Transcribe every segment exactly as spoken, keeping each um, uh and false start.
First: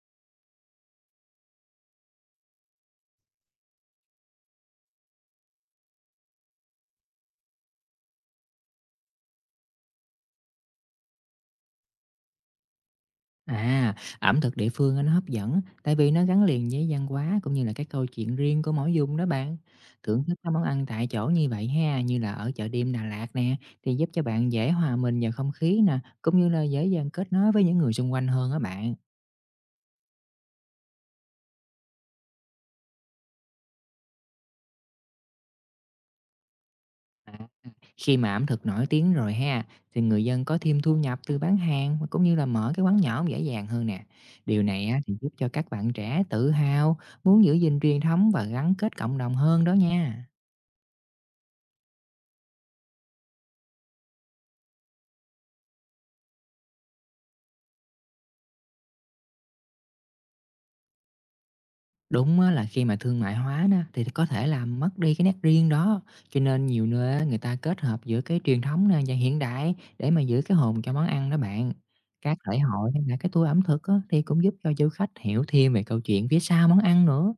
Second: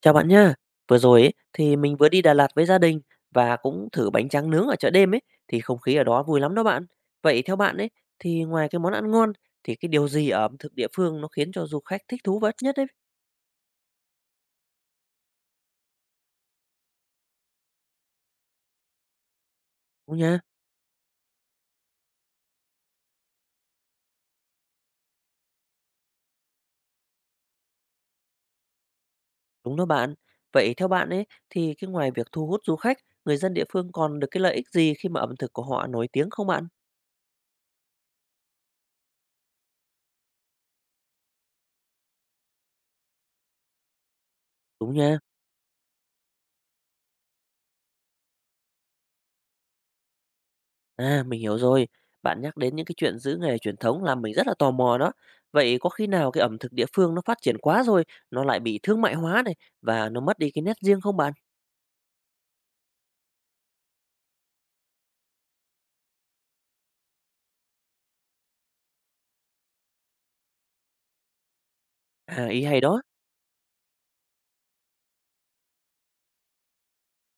Chào bạn nha. Vừa rồi ấy, thì mình vừa đi Đà Lạt với gia đình và cũng thử bánh tráng nướng ở chợ đêm ấy thì không khí ở đó vui lắm đó bạn. Vậy theo bạn ấy thì ngoài cái món ăn ngon thì cái điều gì ở ẩm thực địa phương nó khiến cho du khách thích thú vật nhất ấy? À, ẩm thực địa phương á, nó hấp dẫn tại vì nó gắn liền với văn hóa cũng như là cái câu chuyện riêng của mỗi vùng đó bạn. Đúng Thưởng thức nha, các món ăn tại chỗ như vậy ha, như là ở chợ đêm Đà Lạt nè, thì giúp cho bạn dễ hòa mình vào không khí nè, cũng như là dễ dàng kết nối với những người xung quanh hơn á bạn. đúng đó bạn. Vậy theo bạn ấy thì cái ngoài việc thu hút du khách, người dân địa phương còn được cái lợi ích gì khi mà ẩm thực của họ nổi tiếng không bạn? À, khi mà ẩm thực nổi tiếng rồi ha, thì người dân có thêm thu nhập từ bán hàng cũng như là mở cái quán nhỏ dễ dàng hơn nè. Điều này Đúng á, thì nha. giúp cho các bạn trẻ tự hào, muốn giữ gìn truyền thống và gắn kết cộng đồng hơn đó nha. À, mình hiểu rồi. Bạn nhắc đến những cái chuyện giữ nghề truyền thống làm mình rất là tò mò đó. Vậy có khi nào cái ẩm thực địa phương nó phát triển quá rồi, nó lại bị thương mại hóa này và nó mất đi cái nét riêng không bạn? Đúng á, là khi mà thương mại hóa đó thì có thể làm mất đi cái nét riêng đó, cho nên nhiều nơi á, người ta kết hợp giữa cái truyền thống nè và hiện đại để mà giữ cái hồn cho món ăn đó bạn. Các À, lễ ý hay hội hay đó, là cái tour ẩm thực á, thì cũng giúp cho du khách hiểu thêm về câu chuyện phía sau món ăn nữa.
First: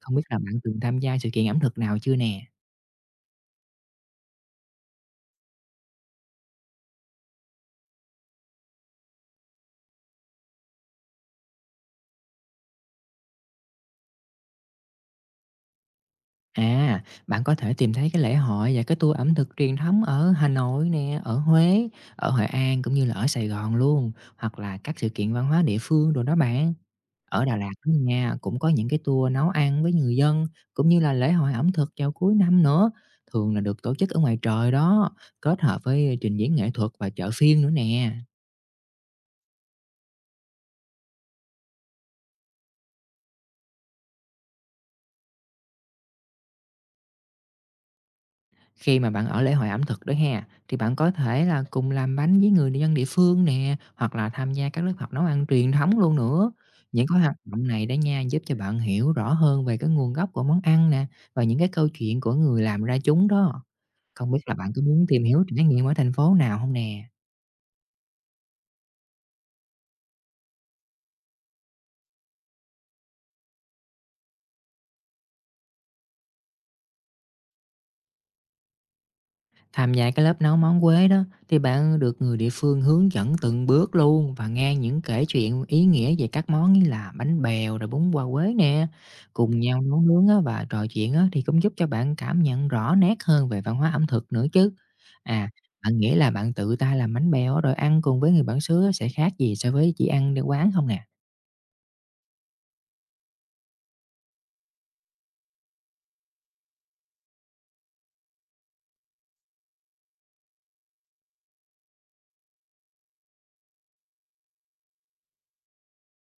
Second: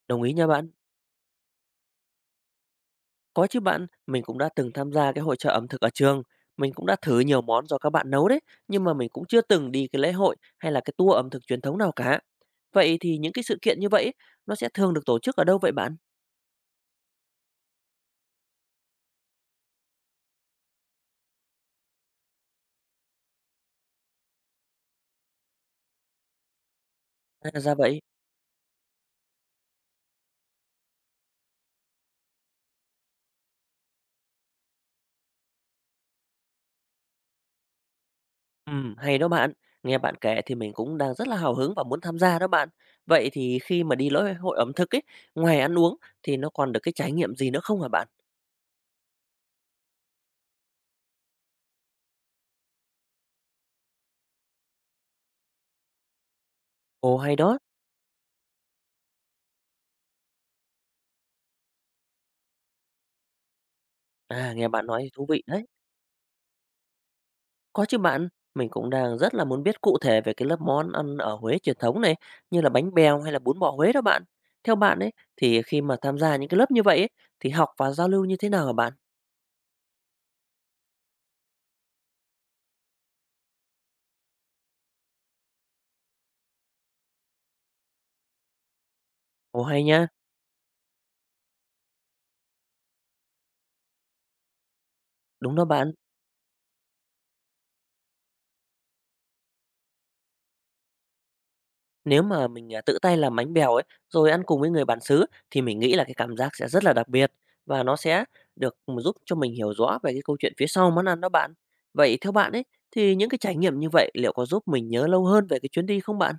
Không đồng biết ý là nha bạn bạn. từng tham gia sự kiện ẩm thực nào chưa nè? Có chứ bạn, mình cũng đã từng tham gia cái hội chợ ẩm thực ở trường. Mình cũng đã thử nhiều món do các bạn nấu đấy, nhưng mà mình cũng chưa từng đi cái lễ hội hay là cái tour ẩm thực truyền thống nào cả. Vậy thì những cái sự kiện như vậy ấy, nó sẽ thường được tổ chức ở đâu vậy bạn? À, bạn có thể tìm thấy cái lễ hội và cái tour ẩm thực truyền thống ở Hà Nội nè, ở Huế, ở Hội An cũng như là ở Sài Gòn luôn, hoặc là các sự kiện văn hóa địa phương đồ đó bạn. Ở Đà À, Lạt ra đó vậy. nha, cũng có những cái tour nấu ăn với người dân, cũng như là lễ hội ẩm thực vào cuối năm nữa, thường là được tổ chức ở ngoài trời đó, kết hợp với trình diễn nghệ thuật và chợ phiên nữa nè. Ừm, hay đó bạn. Nghe bạn kể thì mình cũng đang rất là hào hứng và muốn tham gia đó bạn. Vậy thì khi mà đi lễ hội ẩm thực ấy, ngoài ăn uống thì nó còn được cái trải nghiệm gì nữa không hả bạn? Khi mà bạn ở lễ hội ẩm thực đó ha, thì bạn có thể là cùng làm bánh với người dân địa phương nè, hoặc là tham gia các lớp học nấu ăn truyền thống luôn nữa. Những Ồ, cái hoạt hay đó. động này đó nha, giúp cho bạn hiểu rõ hơn về cái nguồn gốc của món ăn nè, và những cái câu chuyện của người làm ra chúng đó. Không biết là À, nghe bạn có bạn nói muốn thì tìm thú hiểu vị đấy. trải nghiệm ở thành phố nào không nè? Có chứ bạn, mình cũng đang rất là muốn biết cụ thể về cái lớp món ăn ở Huế truyền thống này, như là bánh bèo hay là bún bò Huế đó bạn. Theo bạn ấy thì khi mà tham gia những cái lớp như vậy ấy, thì học và giao lưu như thế nào hả bạn? Tham gia cái lớp nấu món Quế đó thì bạn được người địa phương hướng dẫn từng bước luôn và nghe những kể chuyện ý nghĩa về các món như là bánh bèo rồi bún bò Quế nè. Cùng Ồ, nhau hay nấu nha. nướng á, và trò chuyện á, thì cũng giúp cho bạn cảm nhận rõ nét hơn về văn hóa ẩm thực nữa chứ. À, Đúng đó bạn. bạn nghĩ là bạn tự tay làm bánh bèo á, rồi ăn cùng với người bản xứ á, sẽ khác gì so với chỉ ăn đi quán không nè? Nếu mà mình, à, tự tay làm bánh bèo ấy, rồi ăn cùng với người bản xứ thì mình nghĩ là cái cảm giác sẽ rất là đặc biệt và nó sẽ được ừ, giúp cho mình hiểu rõ về cái câu chuyện phía sau món ăn đó bạn. Vậy theo bạn ấy, thì những cái trải nghiệm như vậy liệu có giúp mình nhớ lâu hơn về cái chuyến đi không bạn?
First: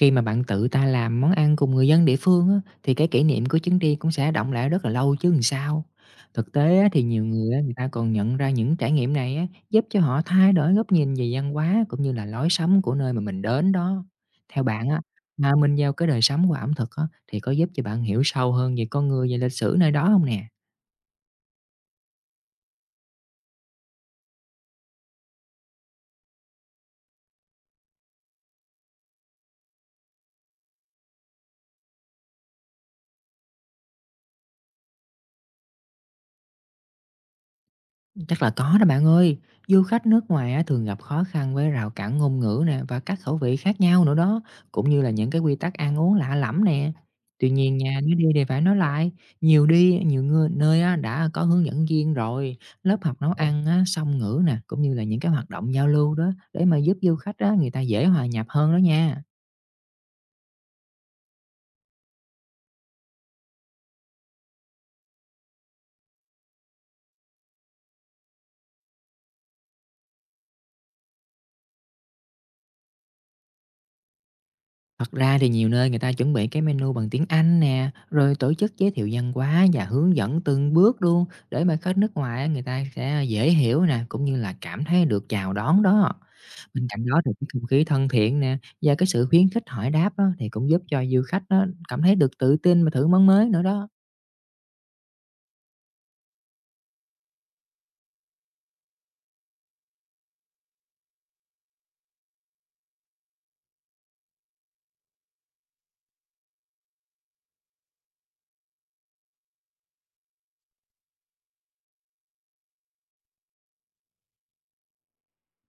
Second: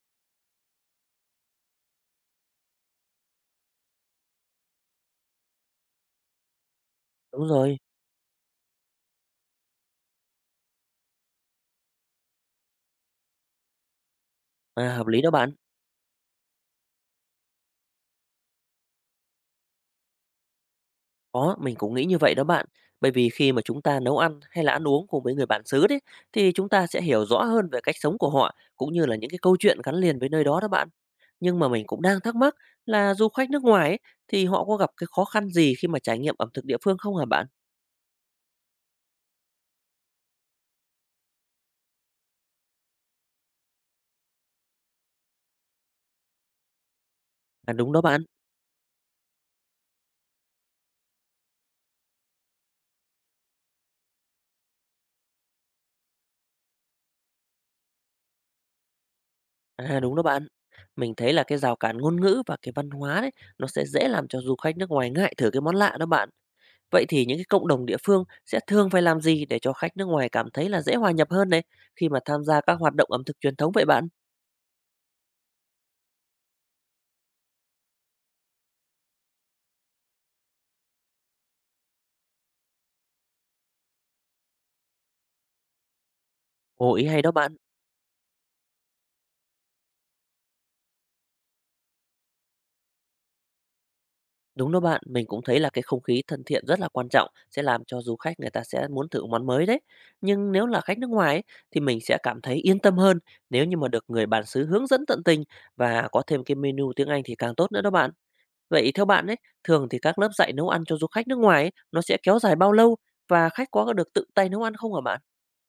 Khi mà bạn tự ta làm món ăn cùng người dân địa phương á, thì cái kỷ niệm của chuyến đi cũng sẽ đọng lại rất là lâu chứ làm sao. Thực tế á, thì nhiều Đúng người á, người rồi, ta còn nhận ra những trải nghiệm này á, giúp cho họ thay đổi góc nhìn về văn hóa cũng như là lối sống của nơi mà mình đến đó. Theo bạn à, á, hợp lý đó mà bạn. mình giao cái đời sống qua ẩm thực á, thì có giúp cho bạn hiểu sâu hơn về con người và lịch sử nơi đó không nè? Có, mình cũng nghĩ như vậy đó bạn. Bởi vì khi mà chúng ta nấu ăn hay là ăn uống cùng với người bản xứ đấy, thì chúng ta sẽ hiểu rõ hơn về cách sống của họ, cũng như là những cái câu chuyện gắn liền với nơi đó đó bạn. Nhưng mà mình cũng đang thắc mắc là du khách nước ngoài ấy, thì họ có gặp cái khó khăn gì khi mà trải nghiệm ẩm thực địa phương không hả bạn? Chắc là có đó bạn ơi. Du khách nước ngoài á, thường gặp khó khăn với rào cản ngôn ngữ nè và các khẩu vị khác nhau nữa đó, cũng như là những cái quy tắc ăn uống lạ lẫm nè. Tuy À, nhiên đúng nha, đó nếu bạn, đi thì phải nói lại, nhiều đi, nhiều ngư- nơi á, đã có hướng dẫn viên rồi, lớp học nấu ăn á, song ngữ nè, cũng như là những cái hoạt động giao lưu đó để mà giúp du khách á, người ta dễ hòa nhập hơn đó nha. à, đúng đó bạn. Mình thấy là cái rào cản ngôn ngữ và cái văn hóa đấy, nó sẽ dễ làm cho du khách nước ngoài ngại thử cái món lạ đó bạn. Vậy thì những cái cộng đồng địa phương sẽ thường phải làm gì để cho khách nước ngoài cảm thấy là dễ hòa nhập hơn này khi mà tham gia các hoạt động ẩm thực truyền thống vậy bạn? Thật ra thì nhiều nơi người ta chuẩn bị cái menu bằng tiếng Anh nè, rồi tổ chức giới thiệu văn hóa và hướng dẫn từng bước luôn để mà khách nước ngoài á, người ta sẽ dễ hiểu nè, cũng như là cảm thấy được chào đón đó. Bên Ồ, cạnh ý đó hay đó thì cái bạn. không khí thân thiện nè và cái sự khuyến khích hỏi đáp đó thì cũng giúp cho du khách đó cảm thấy được tự tin mà thử món mới nữa đó. Đúng đó bạn, mình cũng thấy là cái không khí thân thiện rất là quan trọng sẽ làm cho du khách người ta sẽ muốn thử món mới đấy. Nhưng nếu là khách nước ngoài ấy, thì mình sẽ cảm thấy yên tâm hơn nếu như mà được người bản xứ hướng dẫn tận tình và có thêm cái menu tiếng Anh thì càng tốt nữa đó bạn. Vậy theo bạn ấy, thường thì các lớp dạy nấu ăn cho du khách nước ngoài ấy, nó sẽ kéo dài bao lâu và khách có được tự tay nấu ăn không hả bạn?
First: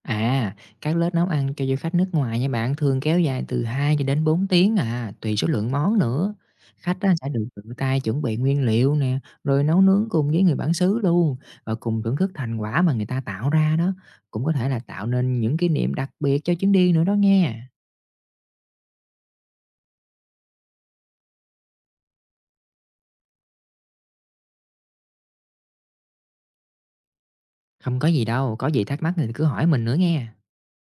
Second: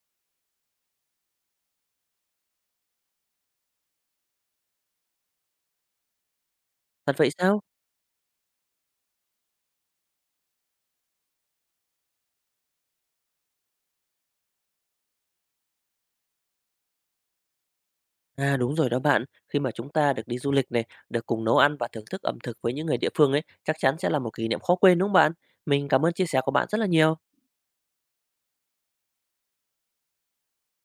À, các lớp nấu ăn cho du khách nước ngoài nha bạn thường kéo dài từ hai cho đến bốn tiếng à, tùy số lượng món nữa. Khách á, Thật sẽ vậy được tự sao? tay chuẩn bị nguyên liệu nè, rồi nấu nướng cùng với người bản xứ luôn, và cùng thưởng thức thành quả mà người ta tạo ra đó. Cũng có thể là tạo nên những kỷ niệm đặc biệt cho chuyến đi nữa đó nghe. À, đúng rồi đó bạn, khi mà chúng ta được đi du lịch này, được cùng nấu ăn và thưởng thức ẩm thực với những người địa phương ấy, chắc chắn sẽ là một kỷ niệm khó quên đúng không bạn? Mình cảm ơn chia sẻ của bạn rất là nhiều. Không có gì đâu, có gì thắc mắc thì cứ hỏi mình nữa nghe.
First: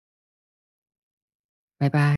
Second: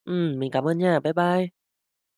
Ừ, mình cảm ơn nha, bye bye. Bye bye.